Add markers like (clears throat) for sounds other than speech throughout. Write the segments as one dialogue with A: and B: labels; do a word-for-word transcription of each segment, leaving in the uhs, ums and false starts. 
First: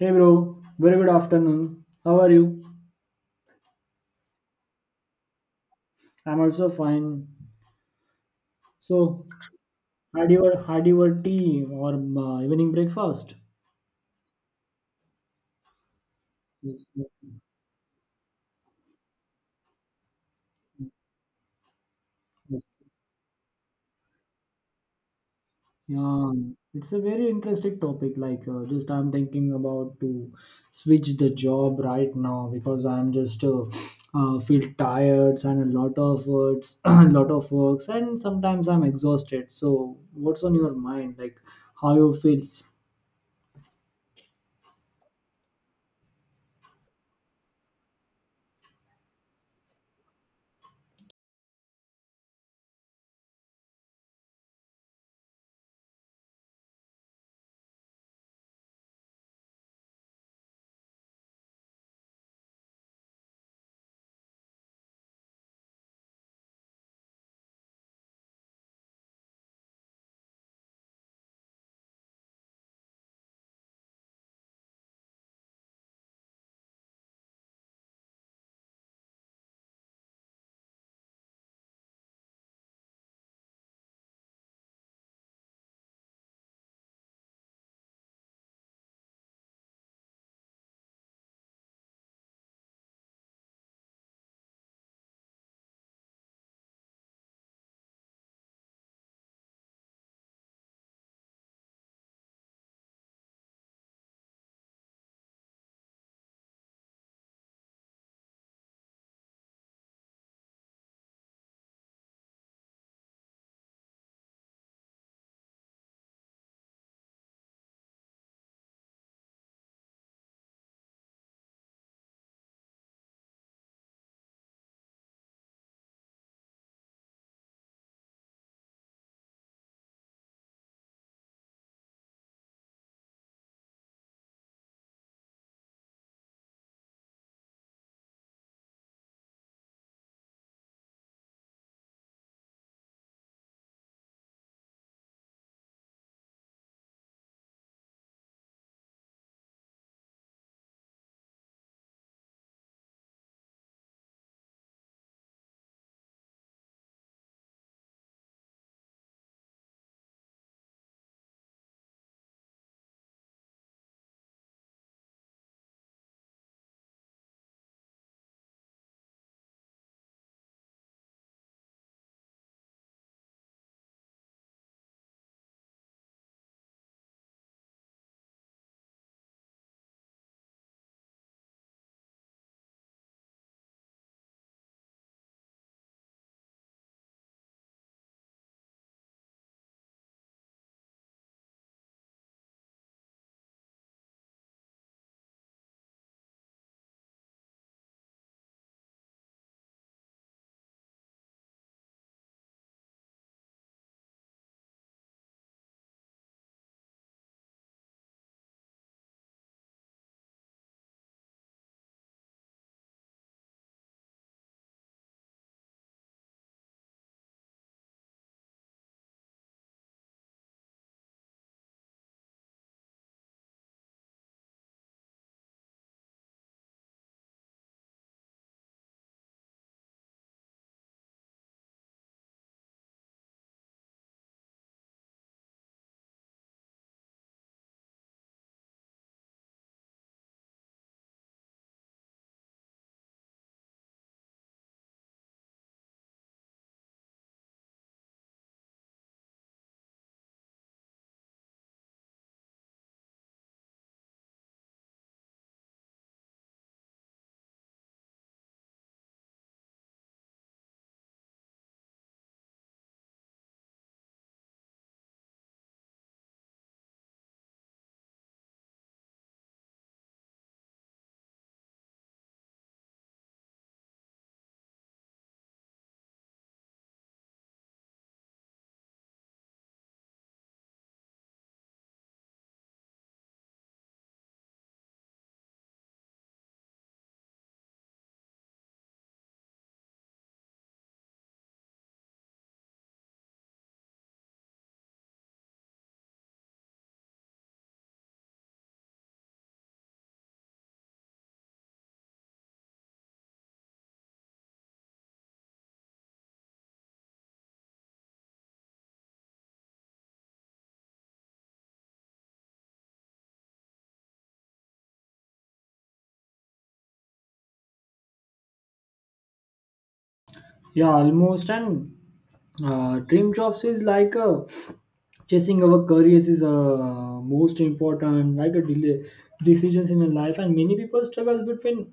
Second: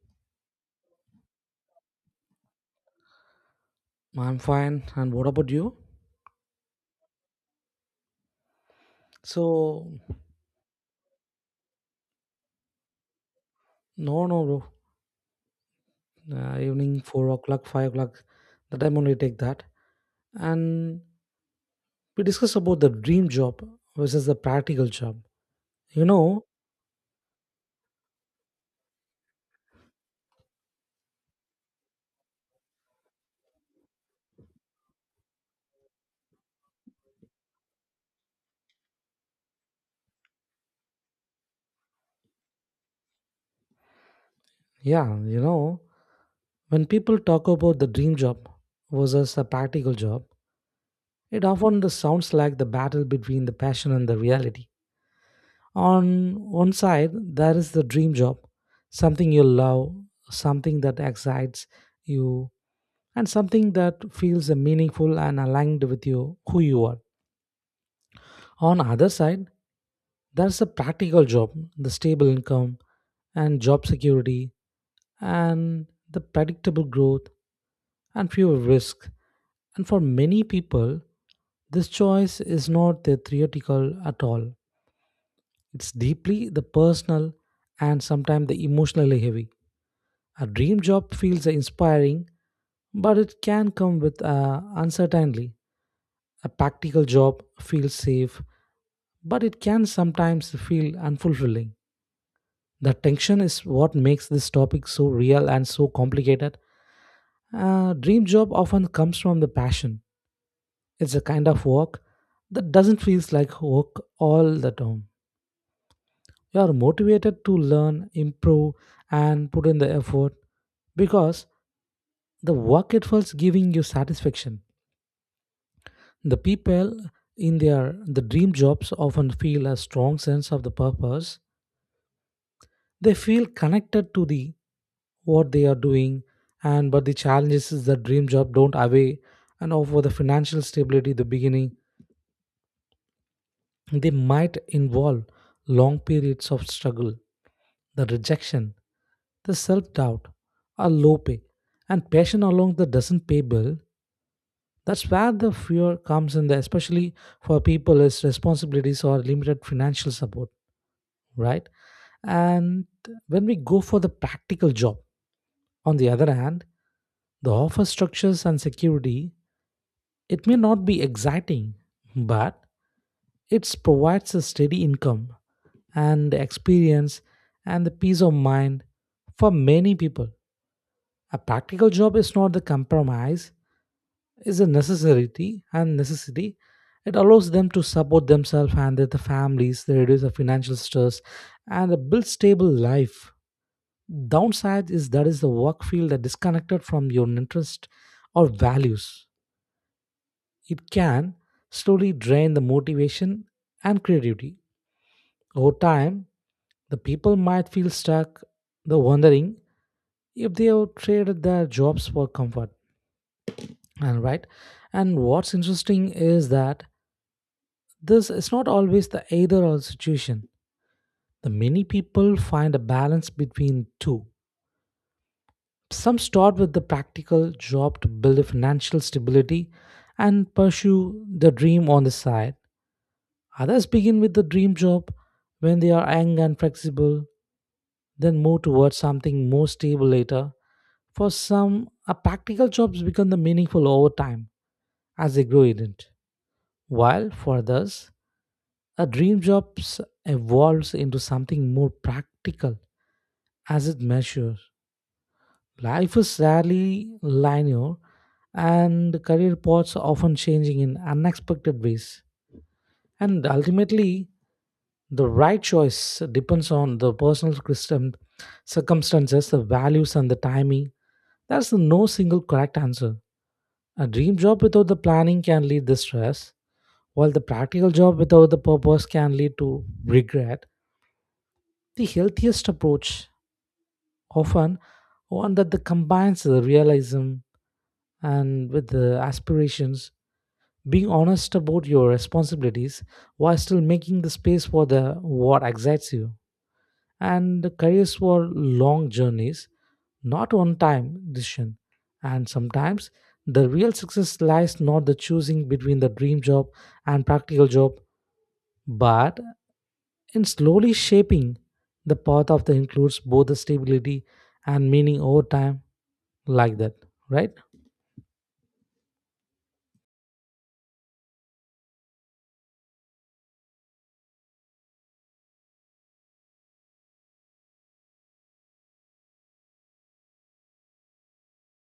A: Hey bro, very good afternoon. How are you?
B: I'm fine. And what about you?
A: I'm also fine. So,
B: So,
A: had your had your tea or uh, evening breakfast?
B: no, no, bro. Uh, evening, four o'clock, five o'clock, the time only take that. And we discuss about the dream job versus the practical job. You
A: Yeah,
B: know,
A: it's a very interesting topic. Like, uh, just I'm thinking about to switch the job right now because I'm just uh, uh, feel tired and a lot of words, (clears throat) a lot of works, and sometimes I'm exhausted. So, what's on your mind? Like, how you feels?
B: yeah, you know, when people talk about the dream job versus a practical job, it often the sounds like the battle between the passion and the reality. On one side, there is the dream job, something you love, something that excites you, and something that feels meaningful and aligned with you, who you are. On other side, there's a practical job, the stable income and job security and the predictable growth and fewer risk. And for many people, this choice is not theoretical at all. It's deeply the personal and sometimes the emotionally heavy. A dream job feels inspiring, but it can come with uh, uncertainty. A practical job feels safe, but it can sometimes feel unfulfilling. The tension is what makes this topic so real and so complicated. A dream job often comes from the passion. It's a kind of work that doesn't feel like work all the time. You are motivated to learn, improve, and put in the effort because the work itself is giving you satisfaction. The people in their the dream jobs often feel a strong sense of the purpose. They feel connected to the what they are doing, and but the challenge is the dream job don't away and offer the financial stability. The beginning they might involve long periods of struggle, the rejection, the self doubt, are low pay, and passion alone that doesn't pay bill. That's where the fear comes in, there, especially for people as responsibilities or limited financial support, right? And when we go for the practical job, on the other hand, the offer structures and security, it may not be exciting, but it provides a steady income and experience and the peace of mind for many people. A practical job is not the compromise, it's a necessity and necessity. It allows them to support themselves and their families, they reduce the financial stress and build stable life. Downside is that is the work field that disconnected from your interest or values. It can slowly drain the motivation and creativity. Over time, the people might feel stuck, the wondering if they have traded their jobs for comfort, and right. And what's interesting is that this is not always the either or situation. The many people find a balance between two. Some start with the practical job to build a financial stability and pursue the dream on the side. Others begin with the dream job when they are young and flexible, then move towards something more stable later. For some a practical jobs become the meaningful over time as they grow in it, while for others a dream job s- evolves into something more practical as it measures. Life is rarely linear, and career paths are often changing in unexpected ways. And ultimately, the right choice depends on the personal custom- circumstances, the values, and the timing. There's no single correct answer. A dream job without the planning can lead to stress, while the practical job without the purpose can lead to regret. The healthiest approach often one that the combines the realism and with the aspirations, being honest about your responsibilities while still making the space for the what excites you, and careers were long journeys, not one time decision. And sometimes the real success lies not the choosing between the dream job and practical job, but and slowly shaping the path of the includes both the stability and meaning over time, like that, right?
A: Yeah, almost. And uh, dream jobs is like uh, chasing our careers is uh, most important like a delay decisions in a life, and many people struggles between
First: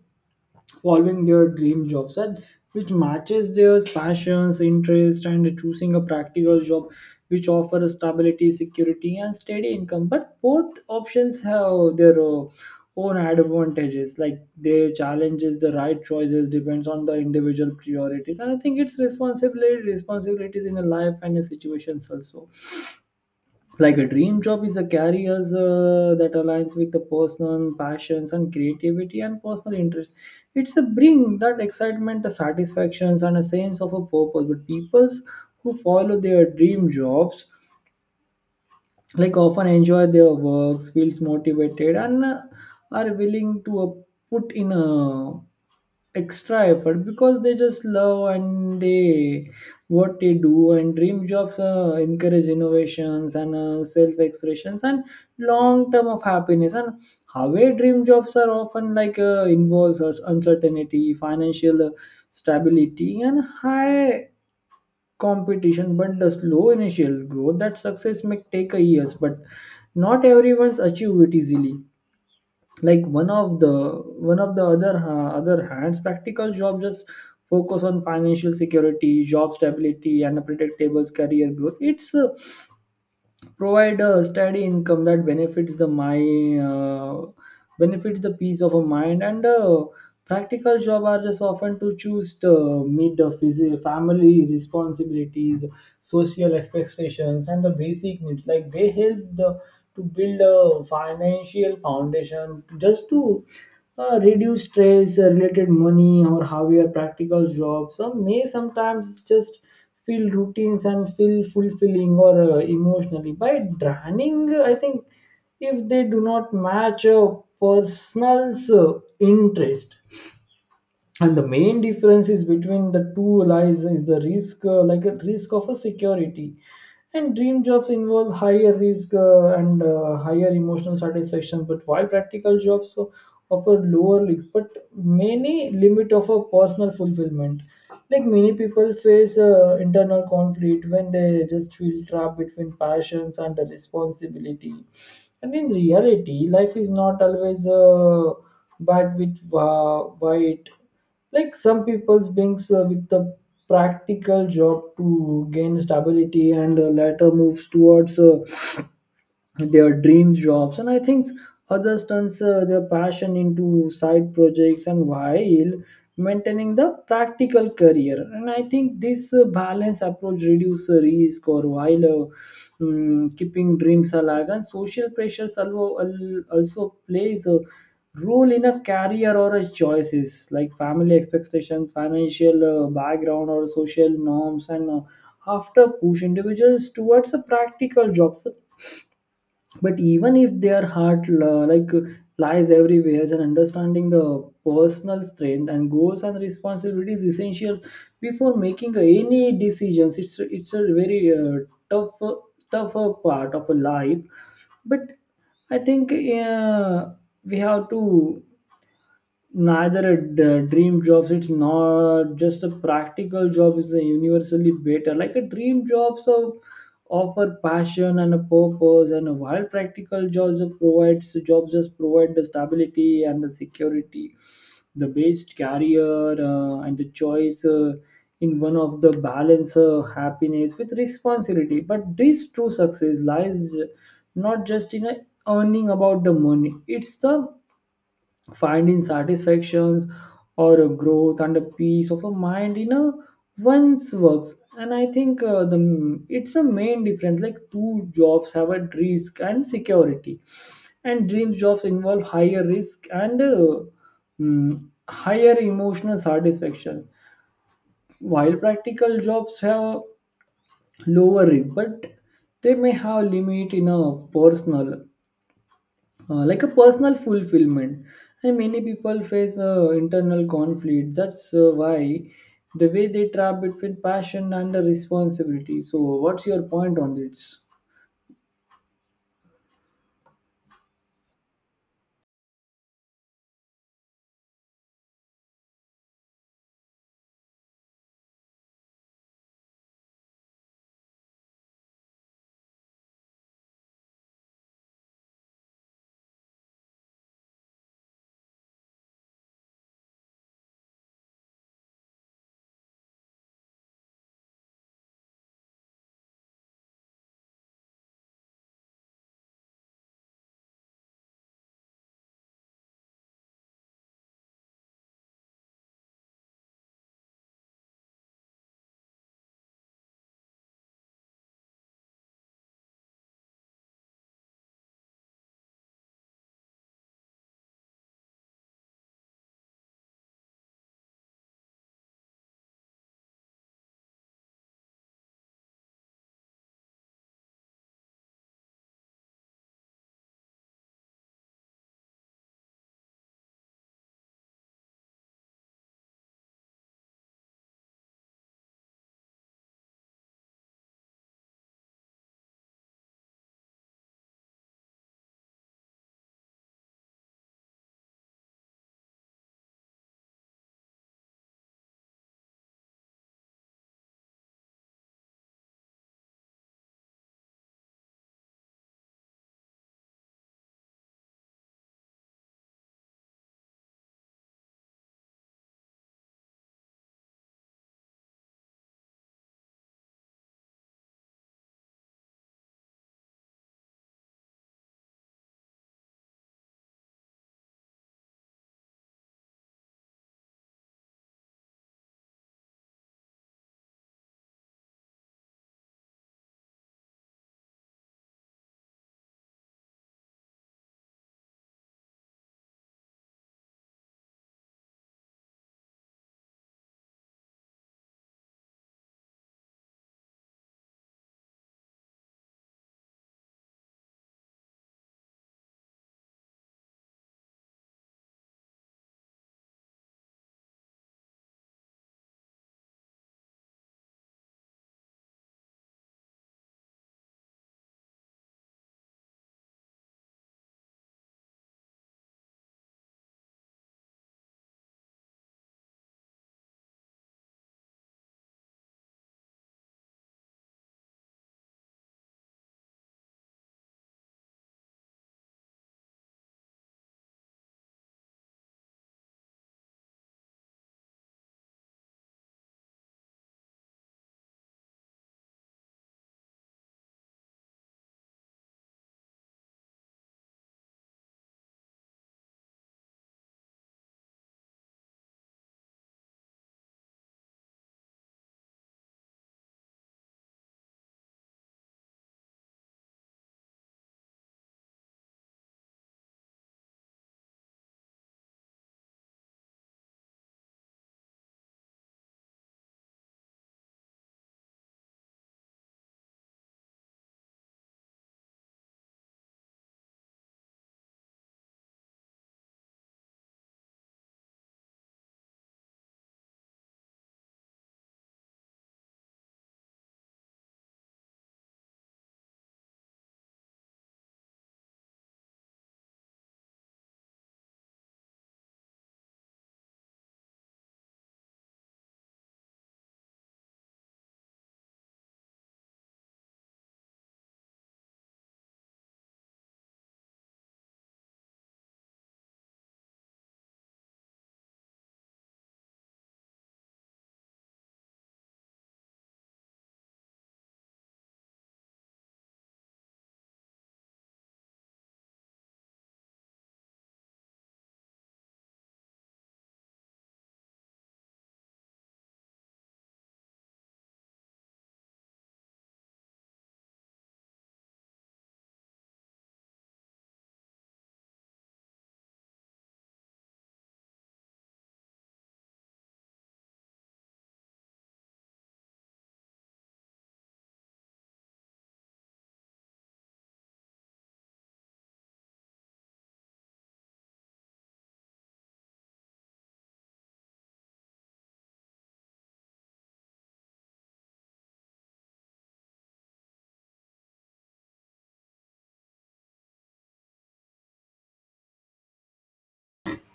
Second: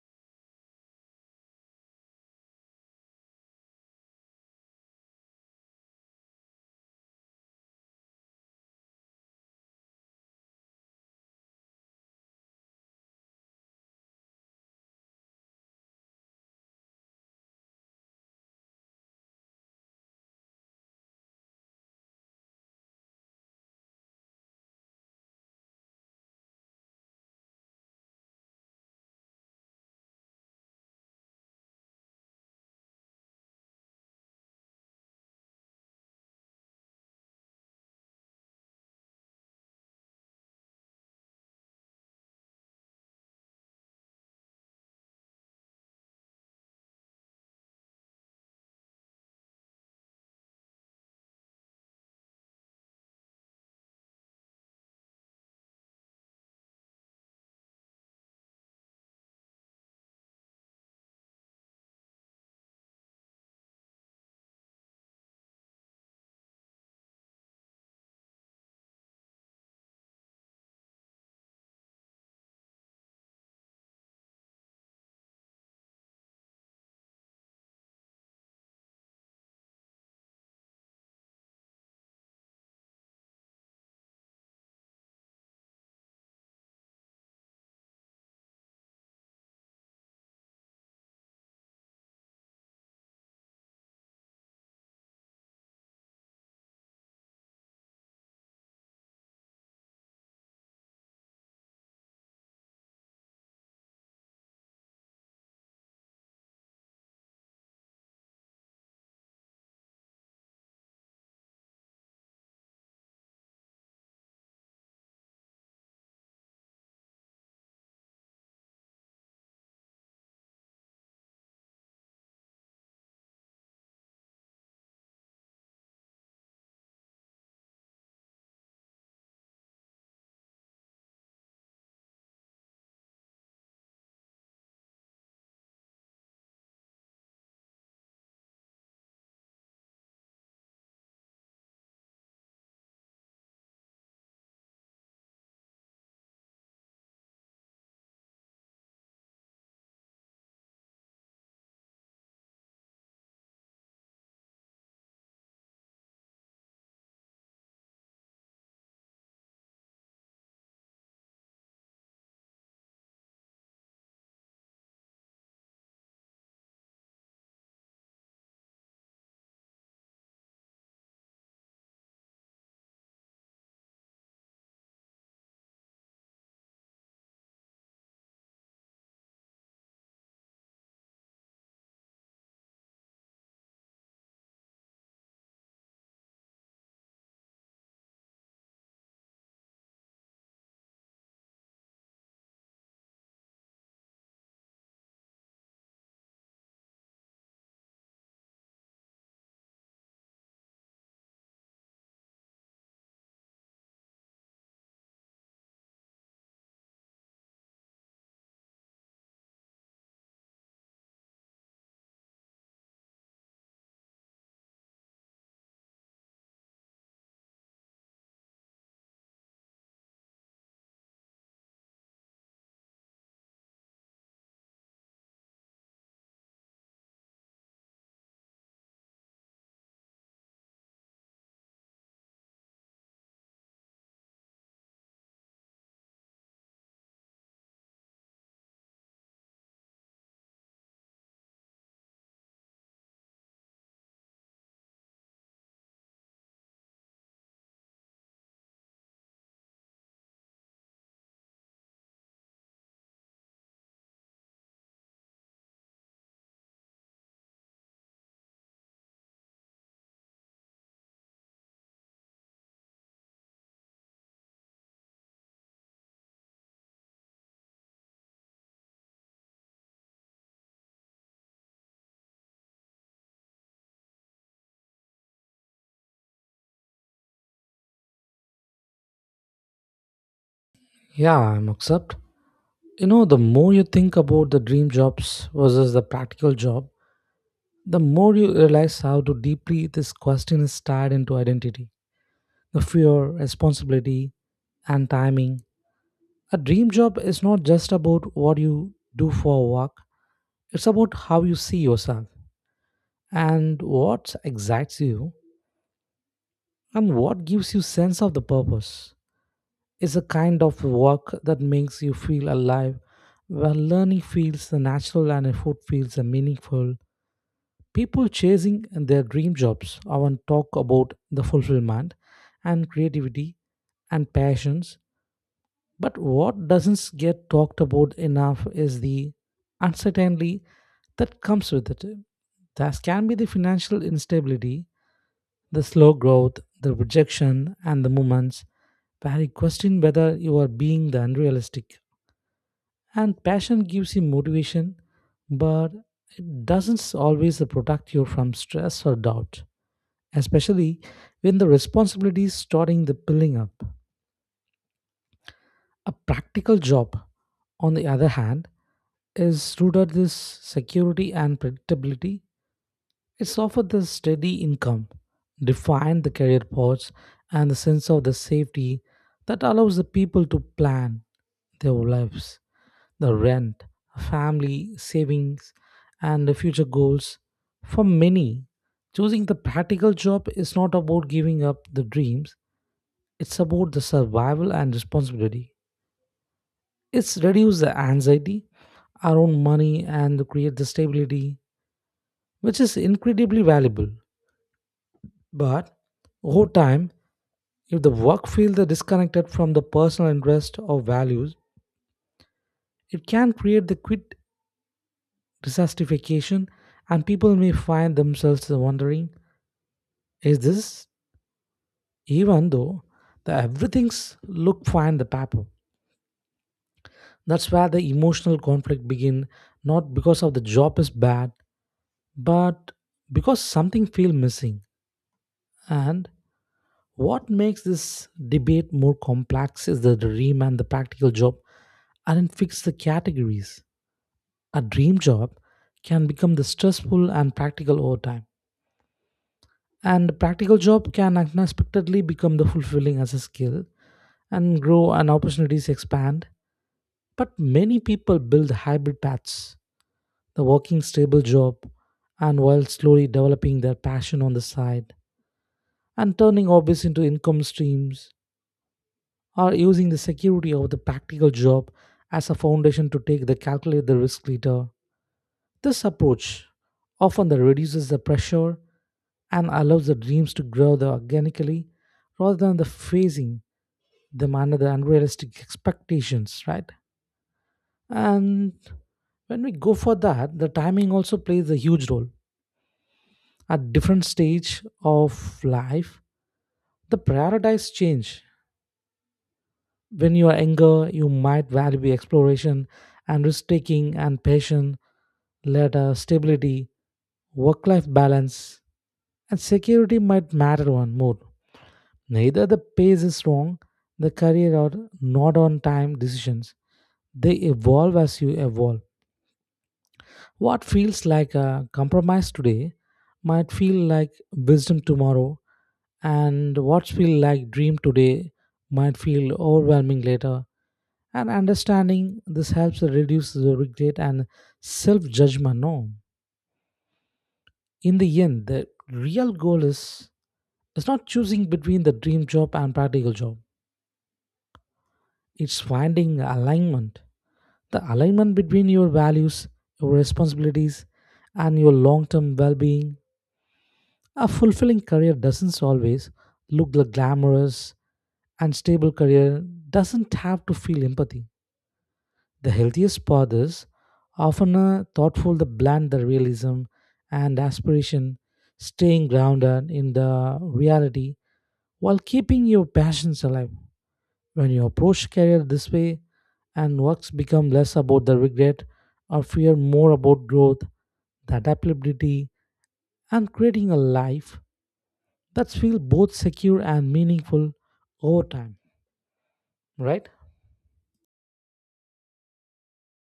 A: following their dream jobs that which matches their passions interest and choosing a practical job which offers stability security and steady income, but both options have their uh, own advantages like their challenges. The right choices depends on the individual priorities, and I think it's responsibility responsibilities in a life and a situations also. Like a dream job is a career uh, that aligns with the personal passions and creativity and personal interests. It's a bring that excitement the satisfactions and a sense of a purpose, but people who follow their dream jobs like often enjoy their works feels motivated and uh, are willing to uh, put in a extra effort because they just love and they what they do. And dream jobs uh, encourage innovations and uh, self expressions and long term of happiness. And however dream jobs are often like uh, involves us- uncertainty financial uh, stability and high competition, but the slow initial growth that success may take a years, but not everyone's achieve it easily. Like one of the one of the other uh, other hands, practical job just focus on financial security job stability and a predictable career growth. It's uh, provide a steady income that benefits the mind uh, benefits the peace of a mind. And a practical job are just often to choose to meet the phys- family responsibilities, social expectations, and the basic needs. Like they help the to build a financial foundation just to uh, reduce stress uh, related money, or how practical jobs or may sometimes just feel routines and feel fulfilling or uh, emotionally by draining, I think, if they do not match a person's uh, interest. And the main difference is between the two lies is the risk uh, like a risk of a security. And dream jobs involve higher risk uh, and uh, higher emotional satisfaction, but while practical jobs o- offer lower risks but many limit of a personal fulfillment. Like many people face uh, internal conflict when they just feel trapped between passions and the responsibility. And in reality life is not always uh, black with uh, white. Like some people brings uh, with the practical job to gain stability and uh, later moves towards uh, their dream jobs, and I think others turns uh, their passion into side projects and while maintaining the practical career. And I think this uh, balanced approach reduces risk or while uh, mm, keeping dreams alive. And social pressures also, also plays a role in a career or a choices, like family expectations financial uh, background or social norms and uh, after push individuals towards a practical job, but even if their heart la- like lies everywhere. And understanding the personal strength and goals and responsibilities is essential before making any decisions. It's it's a very uh, tough uh, tougher part of a life. But I think uh, we have to neither a d- dream jobs. It's not just a practical job is a universally better. Like a dream job so offer passion and a purpose and a while practical jobs are provides jobs just provide the stability and the security. The best career uh, and the choice uh, in one of the balance uh, happiness with responsibility, but this true success lies not just in a earning about the money. It's the finding satisfactions or a growth and a peace of a mind in a one's works. And I think uh, the it's a main difference like two jobs have a risk and security. And dreams jobs involve higher risk and uh, mm, higher emotional satisfaction while practical jobs have lower risk, but they may have limit in a personal uh, like a personal fulfillment. And many people face uh, internal conflicts. That's uh, why the way they trap between passion and the responsibility. So what's your point on this?
B: Yeah, I'm accept. You know, the more you think about the dream jobs versus the practical job, the more you realize how to deeply this question is tied into identity, the fear, responsibility, and timing. A dream job is not just about what you do for work, it's about how you see yourself and what excites you. And what gives you sense of the purpose is a kind of work that makes you feel alive, where learning feels the natural and effort feels the meaningful. People chasing their dream jobs often talk about the fulfillment and creativity and passions, but what doesn't get talked about enough is the uncertainty that comes with it. That can be the financial instability, the slow growth, the rejection, and the moments where you question whether you are being the unrealistic. And passion gives you motivation, but it doesn't always protect you from stress or doubt, especially when the responsibilities starting the building up. A practical job, on the other hand, is rooted this security and predictability. It's offered the steady income, defined the career paths, and the sense of the safety that allows the people to plan their lives, the rent, family, savings, and the future goals. For many, choosing the practical job is not about giving up the dreams, it's about the survival and responsibility. It's reduce the anxiety around money and create the stability, which is incredibly valuable. But over time, if the work field is disconnected from the personal interest or values, it can create the quit dissatisfaction, and people may find themselves wondering, is this, even though the everything's look fine on the paper? That's where the emotional conflict begin, not because of the job is bad, but because something feels missing. And what makes this debate more complex is the dream and the practical job aren't fixed the categories. A dream job can become the stressful and practical over time. And a practical job can unexpectedly become the fulfilling as a skill and grow and opportunities expand. But many people build hybrid paths, the working stable job, and while slowly developing their passion on the side and turning hobbies into income streams or using the security of the practical job as a foundation to take the calculate the risk later. This approach often that reduces the pressure and allows the dreams to grow the organically rather than the phasing them under the unrealistic expectations, right? And when we go for that, the timing also plays a huge role. At different stage of life, the priorities change. When you are younger, you might value exploration and risk taking and passion, later stability, work life balance, and security might matter one more. Neither the pace is wrong, the career or not on time decisions. They evolve as you evolve. What feels like a compromise today might feel like wisdom tomorrow, and what feels like dream today might feel overwhelming later. And understanding this helps reduce the regret and self judgment. No, in the end, the real goal is, it's not choosing between the dream job and practical job. It's finding alignment. The alignment between your values, your responsibilities, and your long term well being. A fulfilling career doesn't always look glamorous, and stable career doesn't have to feel empathy. The healthiest path is often a thoughtful that blend the realism and aspiration, staying grounded in the reality while keeping your passions alive. When you approach career this way, and works become less about the regret or fear, more about growth, the adaptability, and creating a life that feels both secure and meaningful over time. Right?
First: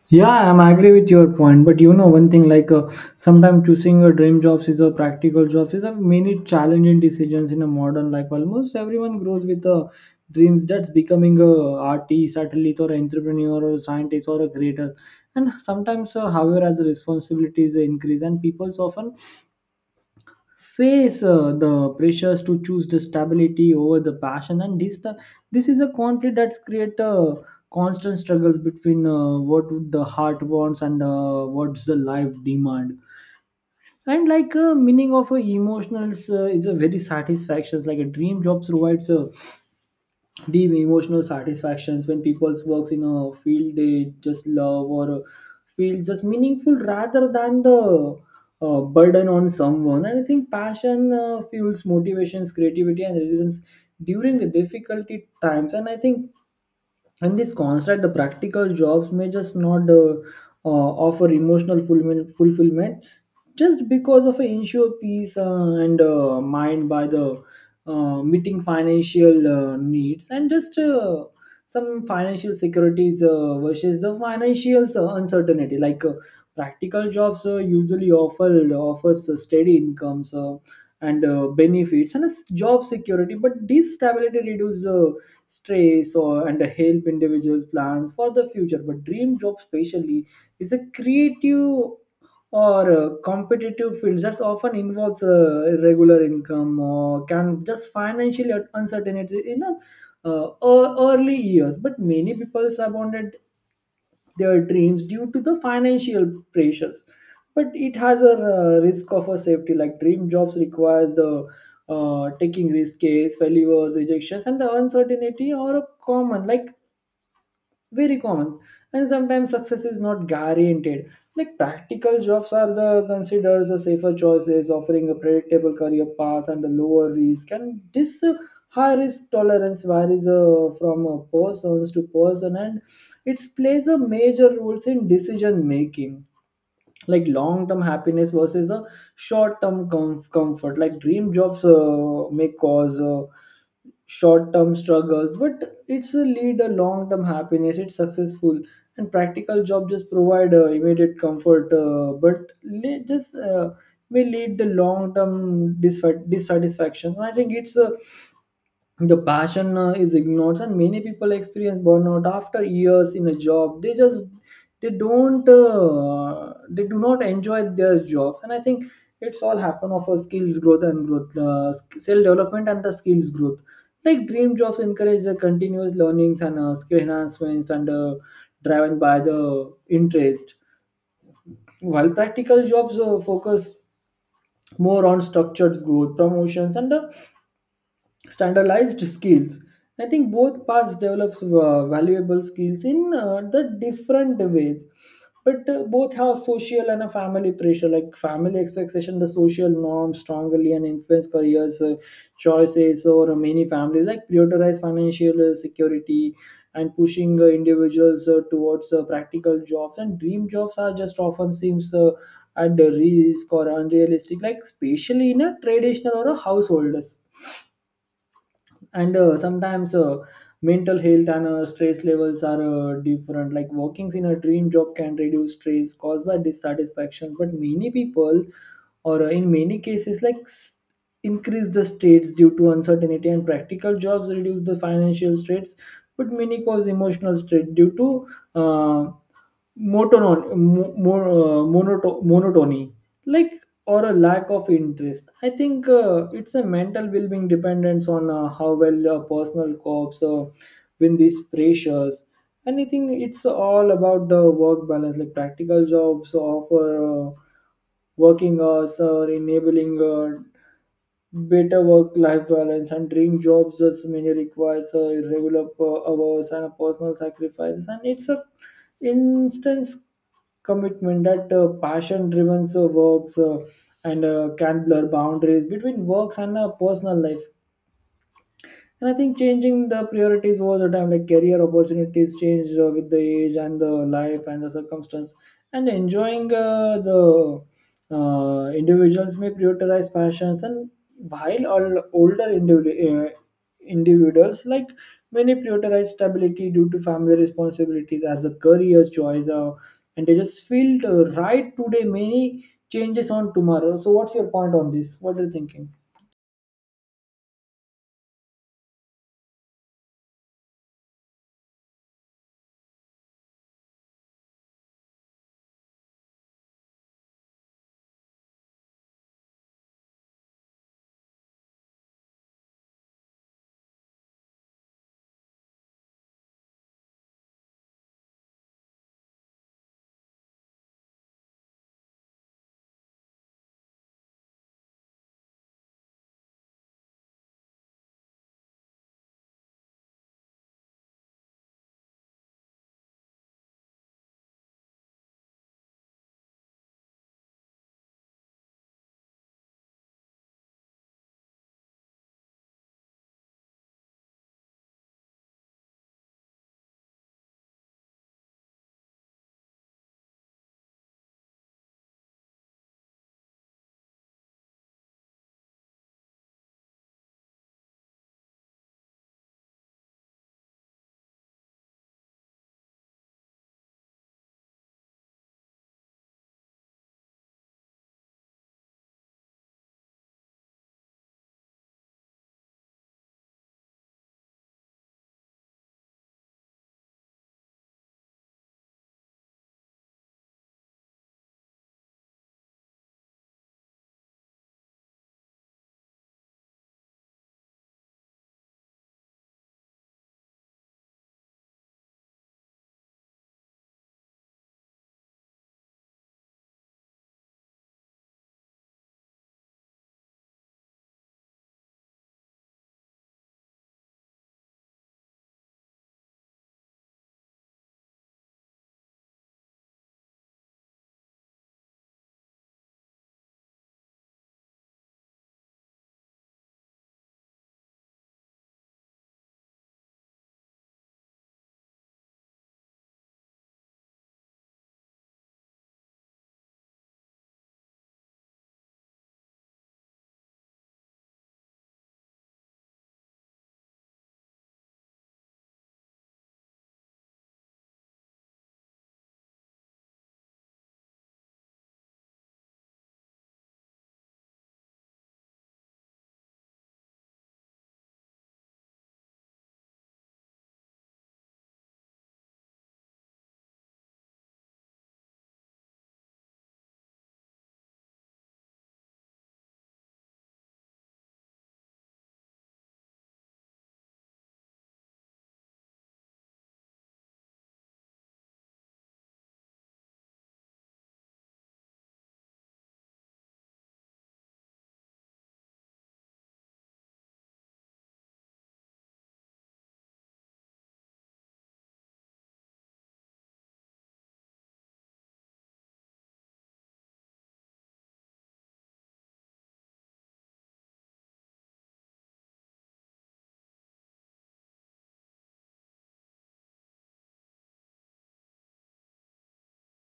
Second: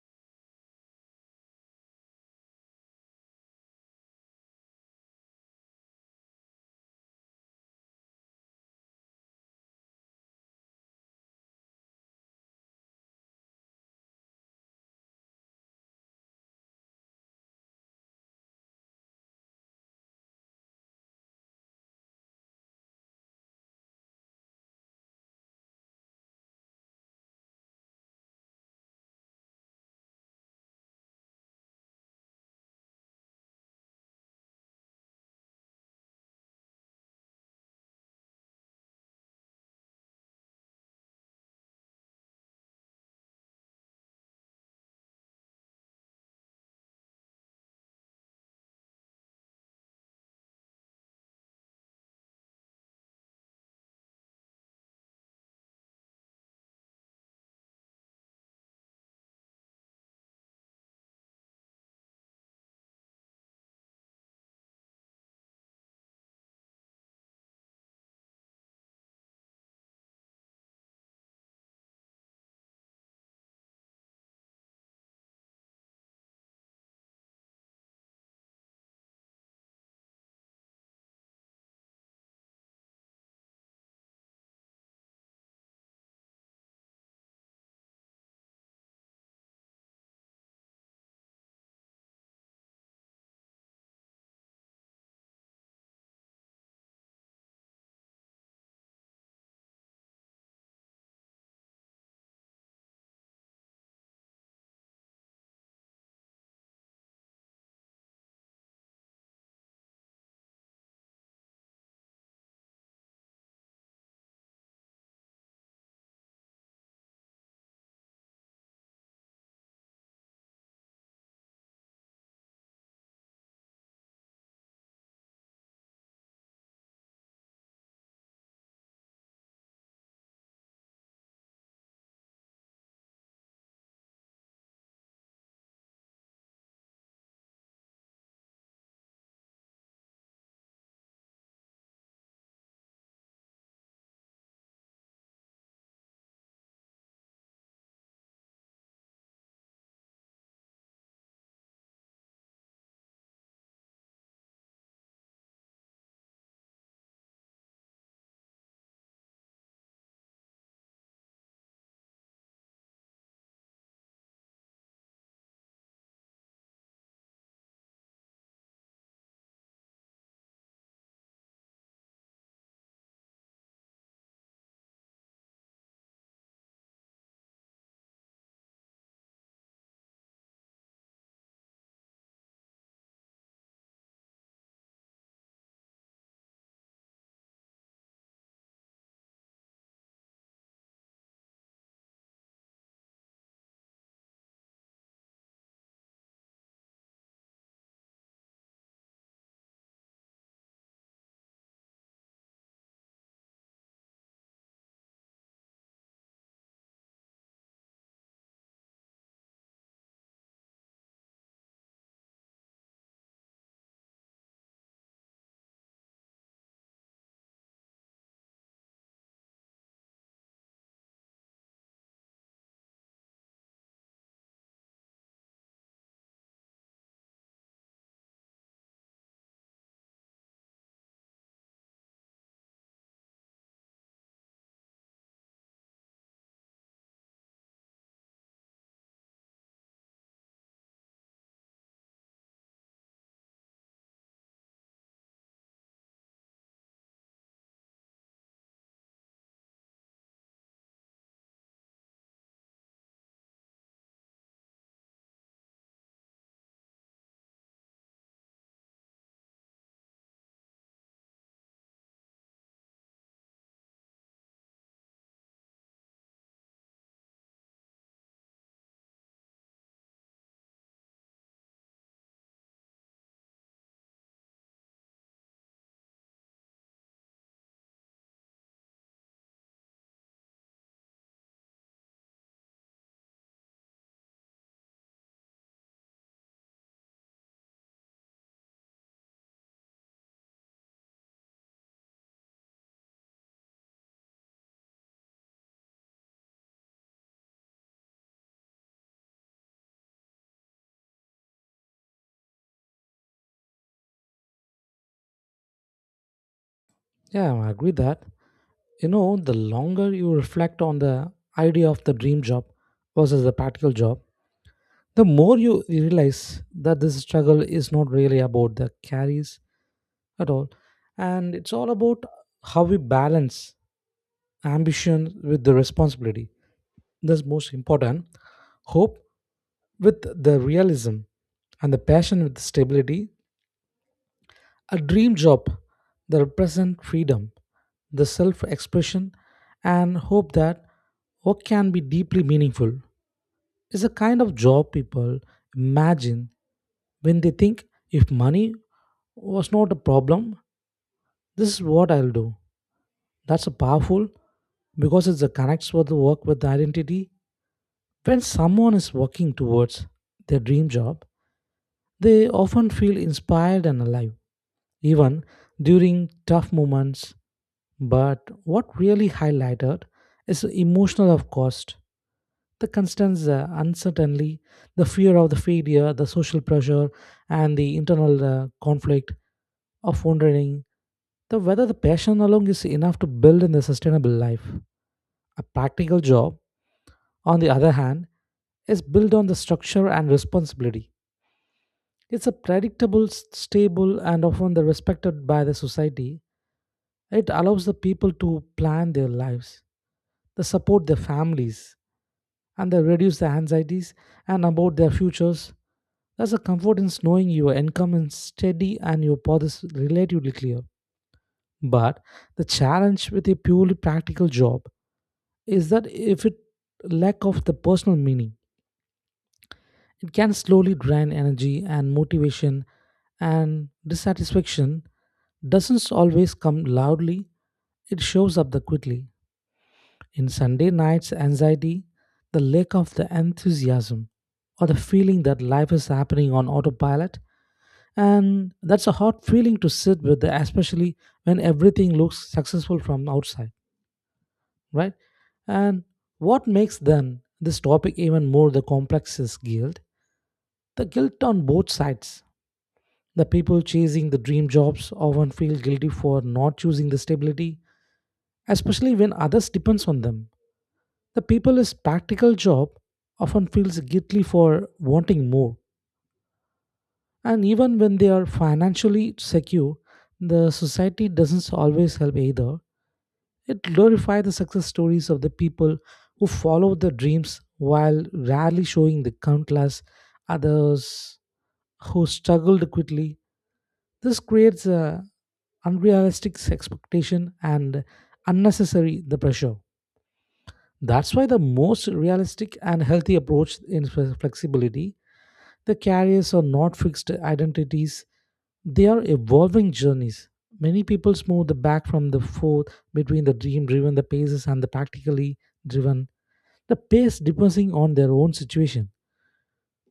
A: Yeah, I'm agree with your point, but you know one thing like uh, sometimes choosing your dream jobs is a practical jobs is a many challenging decisions in a modern life. Almost everyone grows with uh, dreams that's becoming a artist, athlete, or entrepreneur, or scientist, or a creator. And sometimes, uh, however, as responsibilities increase, and people often face uh, the pressures to choose the stability over the passion. And this the, this is a conflict that's create uh, constant struggles between uh, what the heart wants and uh, what's the life demand. And like uh, meaning of uh, emotionals uh, is a very satisfaction, like a dream job provides a deep emotional satisfactions when people's works in a field they just love, or uh, feel just meaningful rather than the uh, burden on someone. And I think passion uh, fuels motivations creativity and resilience during the difficulty times. And I think in this construct the practical jobs may just not uh, uh, offer emotional fulfillment, fulfillment just because of an ensure peace uh, and uh, mind by the uh, meeting financial uh, needs and just uh, some financial securities uh, versus the financial uh, uncertainty. Like uh, practical jobs uh, usually offer offers uh, steady incomes uh, and uh, benefits and a s- job security, but this stability reduces uh, stress or and help individuals plans for the future. But dream job especially is a creative or uh, competitive fields that often involves uh, irregular income or can just financial uncertainty in a, uh, ear- early years, but many people abandoned their dreams due to the financial pressures. But it has a uh, risk of a safety, like dream jobs requires the uh, taking risks failures rejections, and the uncertainty are common, like very common, and sometimes success is not guaranteed. Like practical jobs are the considered the safer choices offering a predictable career path and a lower risk. And this uh, high risk tolerance varies uh, from uh, persons to person, and it plays a major roles in decision making. Like long term happiness versus a short term com- comfort, like dream jobs uh, may cause uh, short term struggles, but it's a lead a long term happiness it's successful. And practical job just provide uh, immediate comfort uh, but le- just uh, may lead the long term dissatisfaction. And I think it's a the passion uh, is ignored, and many people experience burnout after years in a job. They just they don't uh, they do not enjoy their jobs. And I think it's all happen of a skills growth and growth uh, self development and the skills growth. Like dream jobs encourage the continuous learnings and uh, skill enhancements and uh, driven by the interest, while practical jobs uh, focus more on structured growth, promotions, and uh, standardized skills. I think both paths develops uh, valuable skills in uh, the different ways. But uh, both have social and a family pressure, like family expectation the social norms strongly and influence careers uh, choices or many families like prioritize financial uh, security and pushing uh, individuals uh, towards uh, practical jobs. And dream jobs are just often seems uh, at the risk or unrealistic like especially in a traditional or a householders. And uh, sometimes uh, mental health and uh, stress levels are uh, different, like working in a dream job can reduce stress caused by dissatisfaction, but many people or uh, in many cases like s- increase the states due to uncertainty. And practical jobs reduce the financial straits but many cause emotional stress due to uh, Monoton mo- mo- uh, monoto- monotony like or a lack of interest. I think uh, it's a mental well-being dependence on uh, how well uh, personal co-ops uh, win these pressures. Anything it's all about the work balance, like practical jobs offer uh, working hours or enabling uh, better work-life balance. And dream jobs just many requires a regular per- hours and a personal sacrifice, and it's a instance commitment that uh, passion-driven so works uh, and uh, can blur boundaries between works and uh, personal life. And I think changing the priorities over the time, like career opportunities change uh, with the age and the life and the circumstance. And enjoying uh, the uh, individuals may prioritize passions, and while all older individu- uh, individuals, like many prioritize stability due to family responsibilities as a career choice, uh, and they just feel uh, right today, many changes on tomorrow. So, what's your point on this? What are you thinking?
B: Yeah, I agree that. You know, the longer you reflect on the idea of the dream job versus the practical job, the more you realize that this struggle is not really about the carries at all. And it's all about how we balance ambition with the responsibility. That's most important. Hope with the realism and the passion with the stability. A dream job that represent freedom, the self-expression, and hope that work can be deeply meaningful. It's a kind of job people imagine when they think if money was not a problem, this is what I'll do. That's a powerful because it's a connects with the work with the identity. When someone is working towards their dream job, they often feel inspired and alive, even during tough moments. But what really highlighted is the emotional of cost, the constant uh, uncertainty, the fear of the failure, the social pressure, and the internal uh, conflict of wondering the whether the passion alone is enough to build in a sustainable life. A practical job on the other hand, is built on the structure and responsibility. It's a predictable, s- stable, and often the respected by the society. It allows the people to plan their lives, they support their families, and they reduce the anxieties and about their futures. There's a comfort in knowing your income is steady and your path is relatively clear. But the challenge with a purely practical job is that if it lack of the personal meaning, it can slowly drain energy and motivation, and dissatisfaction doesn't always come loudly, it shows up the quickly. In Sunday night's anxiety, the lack of the enthusiasm, or the feeling that life is happening on autopilot, and that's a hard feeling to sit with, especially when everything looks successful from outside, right? And what makes then this topic even more the complex is guilt. The guilt on both sides. The people chasing the dream jobs often feel guilty for not choosing the stability, especially when others depends on them. The people is practical job often feels guilty for wanting more. And even when they are financially secure, the society doesn't always help either. It glorifies the success stories of the people who follow their dreams while rarely showing the countless others who struggled quickly. This creates a unrealistic expectation and unnecessary the pressure. That's why the most realistic and healthy approach in flexibility, the carriers are not fixed identities, they are evolving journeys. Many people move the back from the forth between the dream driven the paces and the practically driven the pace depending on their own situation.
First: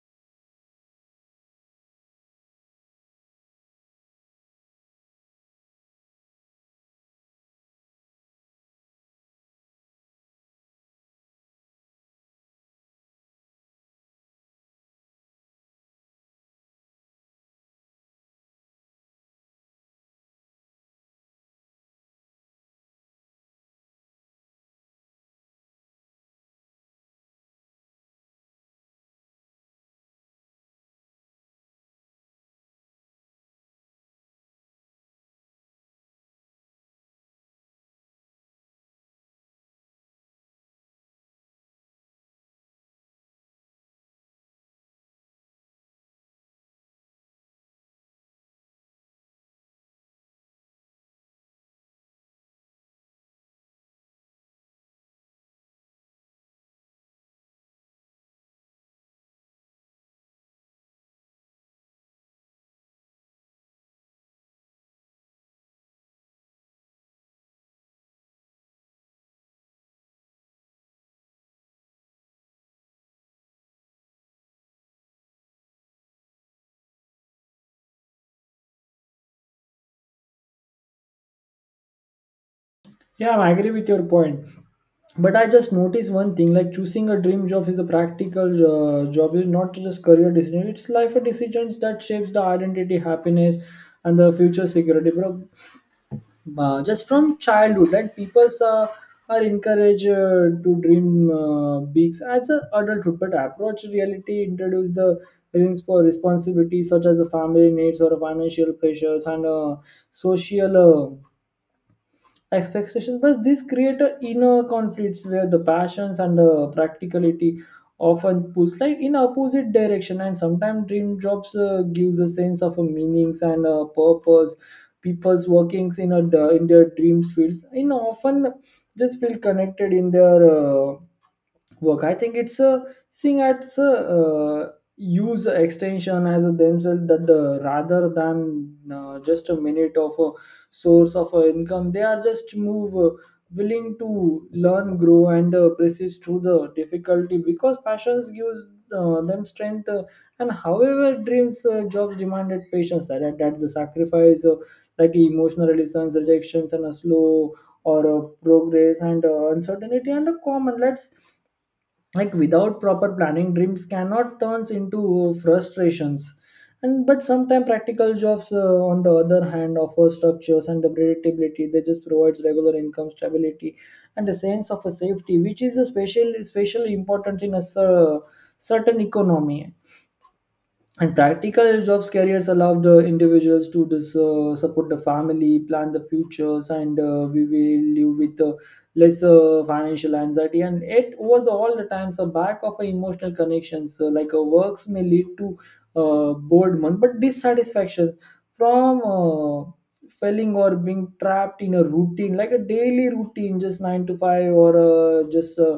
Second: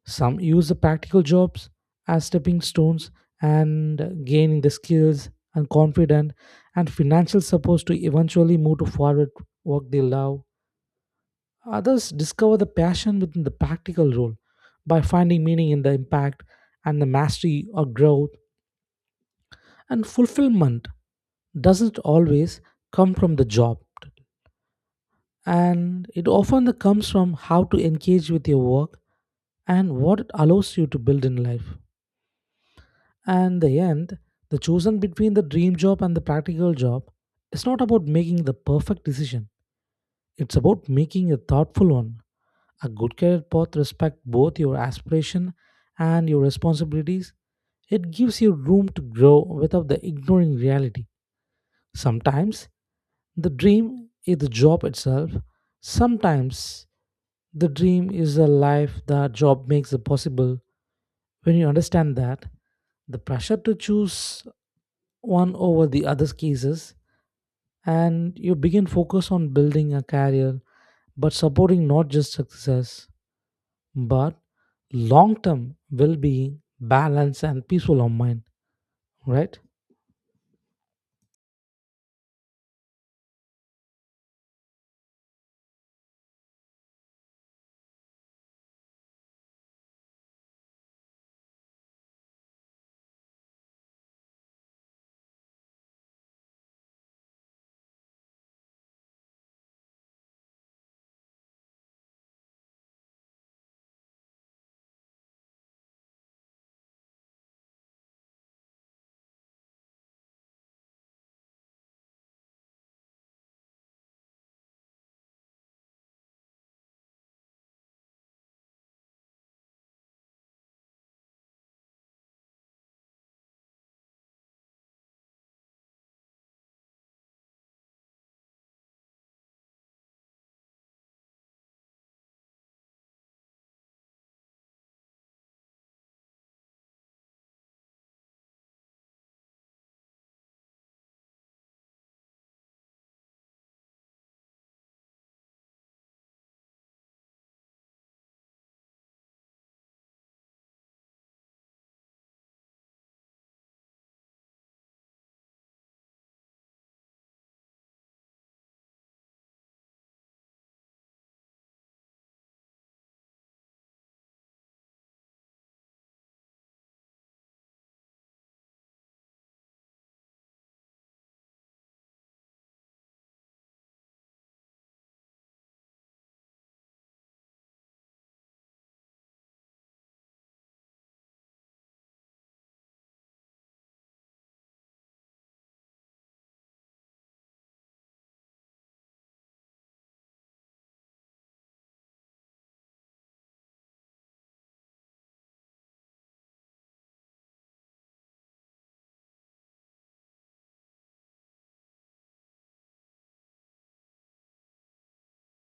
B: Some use the practical jobs as stepping stones and gaining the skills and confidence and financial support to eventually move to forward work they love. Others discover the passion within the practical role by finding meaning in the impact and the mastery or growth. And fulfillment doesn't always come from the job, and it often comes from how to engage with your work and what it allows you to build in life. And the end, the chosen between the dream job and the practical job is not about making the perfect decision. It's about making a thoughtful one. A good career path respects both your aspiration and your responsibilities. It gives you room to grow without the ignoring reality. Sometimes the dream is the job itself. Sometimes the dream is a life that job makes it possible. When you understand that, the pressure to choose one over the other cases and you begin focus on building a career but supporting not just success but long term well being balance and peaceful of mind, right?
A: Yeah, I agree with your point. But I just noticed one thing. Like, choosing a dream job is a practical uh, job is not just career decision, it's life decisions that shapes the identity, happiness, and the future security, bro. Uh, just from childhood, right? People uh, are encouraged uh, to dream uh, big as an adulthood, but approach reality introduce the reasons for responsibilities such as the family needs or financial pressures and uh, social uh, expectations, but this create a inner conflicts where the passions and the practicality often push like in opposite direction. And sometimes dream jobs uh, gives a sense of a meanings and a purpose. People's workings in a in their dreams fields in often just feel connected in their uh, work. I think it's a seeing at a uh, use extension as a themselves, that the rather than uh, just a minute of a source of a income, they are just move uh, willing to learn, grow, and uh, persist through the difficulty because passions gives uh, them strength. Uh, and however, dreams uh, jobs demanded patience. That that- that's the sacrifice, uh, like emotional resistance, rejections, and a slow or a progress and uh, uncertainty and a common. Let's like without proper planning dreams cannot turns into frustrations. And but sometimes practical jobs uh, on the other hand offer structures and the predictability. They just provides regular income, stability, and a sense of a safety, which is especially especially important in a cer- certain economy. And practical jobs careers allow the individuals to dis, uh, support the family, plan the futures, and uh, we will live with uh, less uh, financial anxiety. And it over the all the times a back of a emotional connections, so like a works may lead to uh, boredom but dissatisfaction from uh, failing or being trapped in a routine, like a daily routine just nine to five or uh, just uh,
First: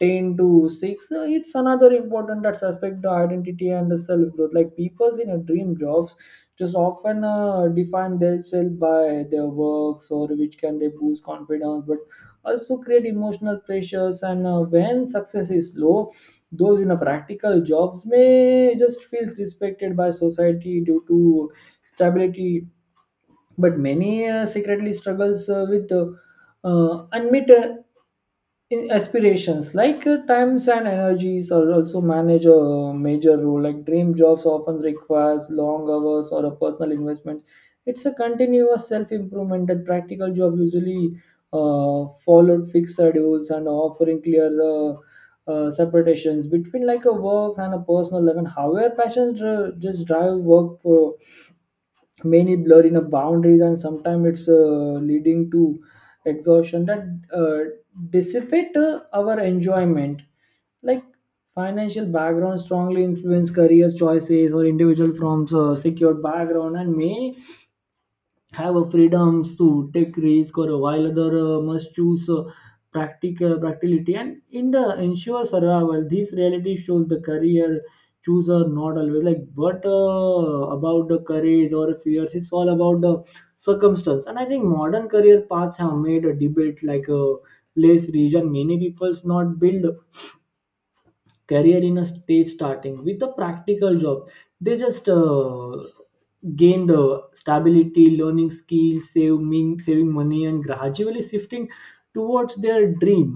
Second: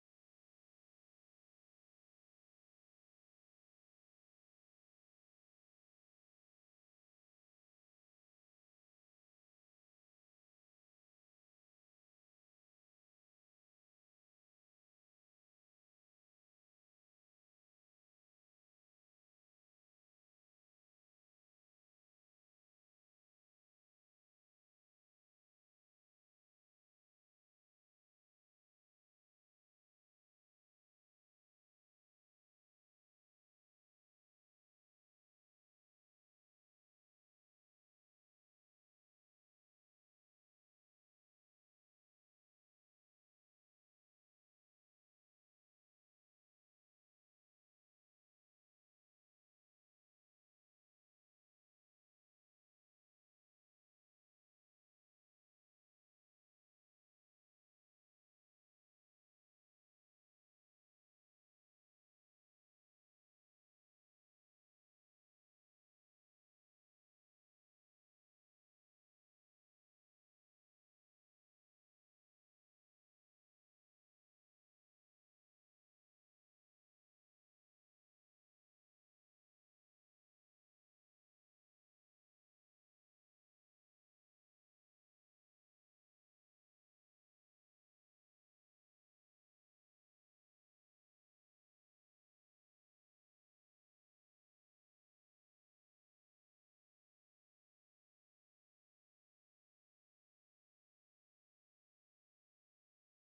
A: ten to six. Uh, it's another important aspect, the identity and the self growth. Like people's in a dream jobs just often uh, define themselves by their works, or which can they boost confidence, but also create emotional pressures. And uh, when success is low, those in a practical jobs may just feels respected by society due to stability, but many uh, secretly struggles uh, with uh, uh, unmet uh, in- aspirations. Like uh, times and energies are also manage a major role. Like dream jobs often requires long hours or a personal investment. It's a continuous self-improvement. And practical job usually uh, followed fixed schedules and offering clear uh, uh, separations between like a work and a personal life. And however passions dri- just drive work, uh, many blur in a boundaries and sometimes it's uh, leading to exhaustion that uh, dissipate uh, our enjoyment. Like financial background strongly influence career choices, or individual from uh, secured background and may have a freedoms to take risk, or while other uh, must choose uh, practical practicality and in the ensure survival. This reality shows the career choose are not always like but uh, about the courage or fears, it's all about the circumstance. And I think modern career paths have made a debate like a less region. Many people's not build career in a stage, starting with a practical job. They just uh, gain the stability, learning skills, saving saving money, and gradually shifting towards their dream.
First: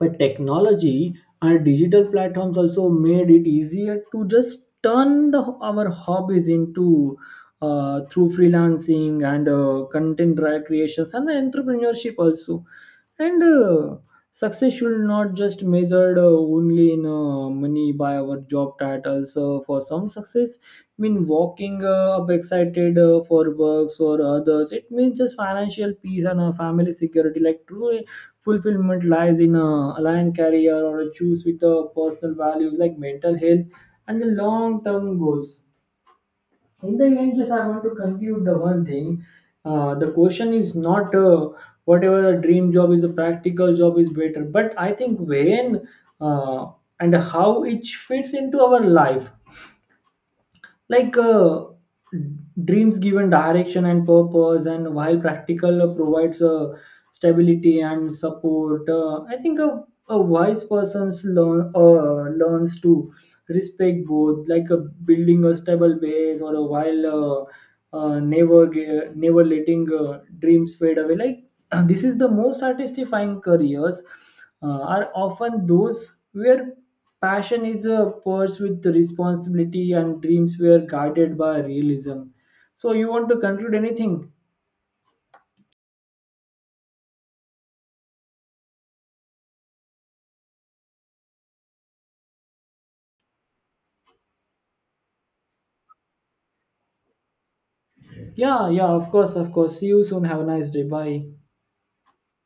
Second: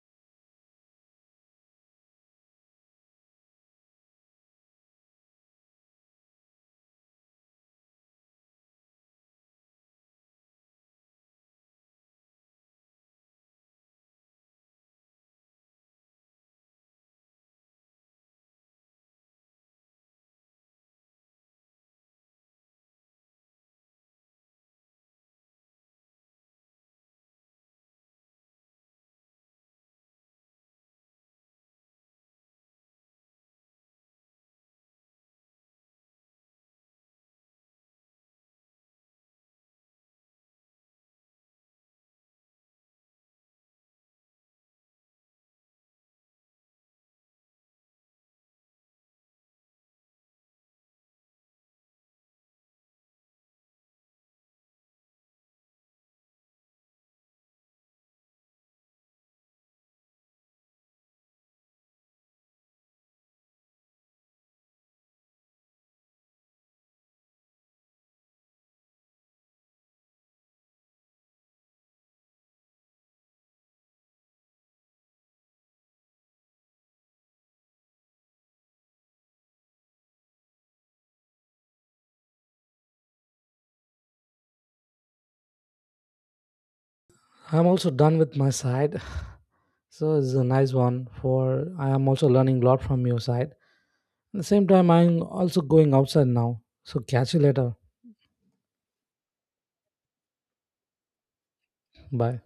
A: But technology and digital platforms also made it easier to just turn the, our hobbies into uh, through freelancing and uh, content dri- creations and entrepreneurship also. And uh, success should not just measured uh, only in uh, money by our job titles. Uh, for some, success mean walking uh, up excited uh, for works, or others it means just financial peace and uh, family security. Like true fulfillment lies in a aligned career or a choose with the personal values, like mental health and the long term goals. In the end, yes, I want to conclude the one thing. Uh, the question is not uh, whatever a dream job is, a practical job is better, but I think when uh, and how it fits into our life. Like uh, dreams given direction and purpose, and while practical uh, provides uh, stability and support. uh, I think a, a wise person's learn uh, learns to respect both, like a building a stable base, or a while uh, uh, never ge- never letting uh, dreams fade away. Like (clears throat) this is the most satisfying careers uh, are often those where passion is a purse with responsibility and dreams were guided by realism. So you want to conclude anything?
B: I'm also done with my side (sighs) so it's a nice one for I am also learning a lot from your side. At the same time I'm also going outside now, so catch you later.
A: Yeah, yeah, of course, of course, see you soon, have a nice day, bye.
B: Bye.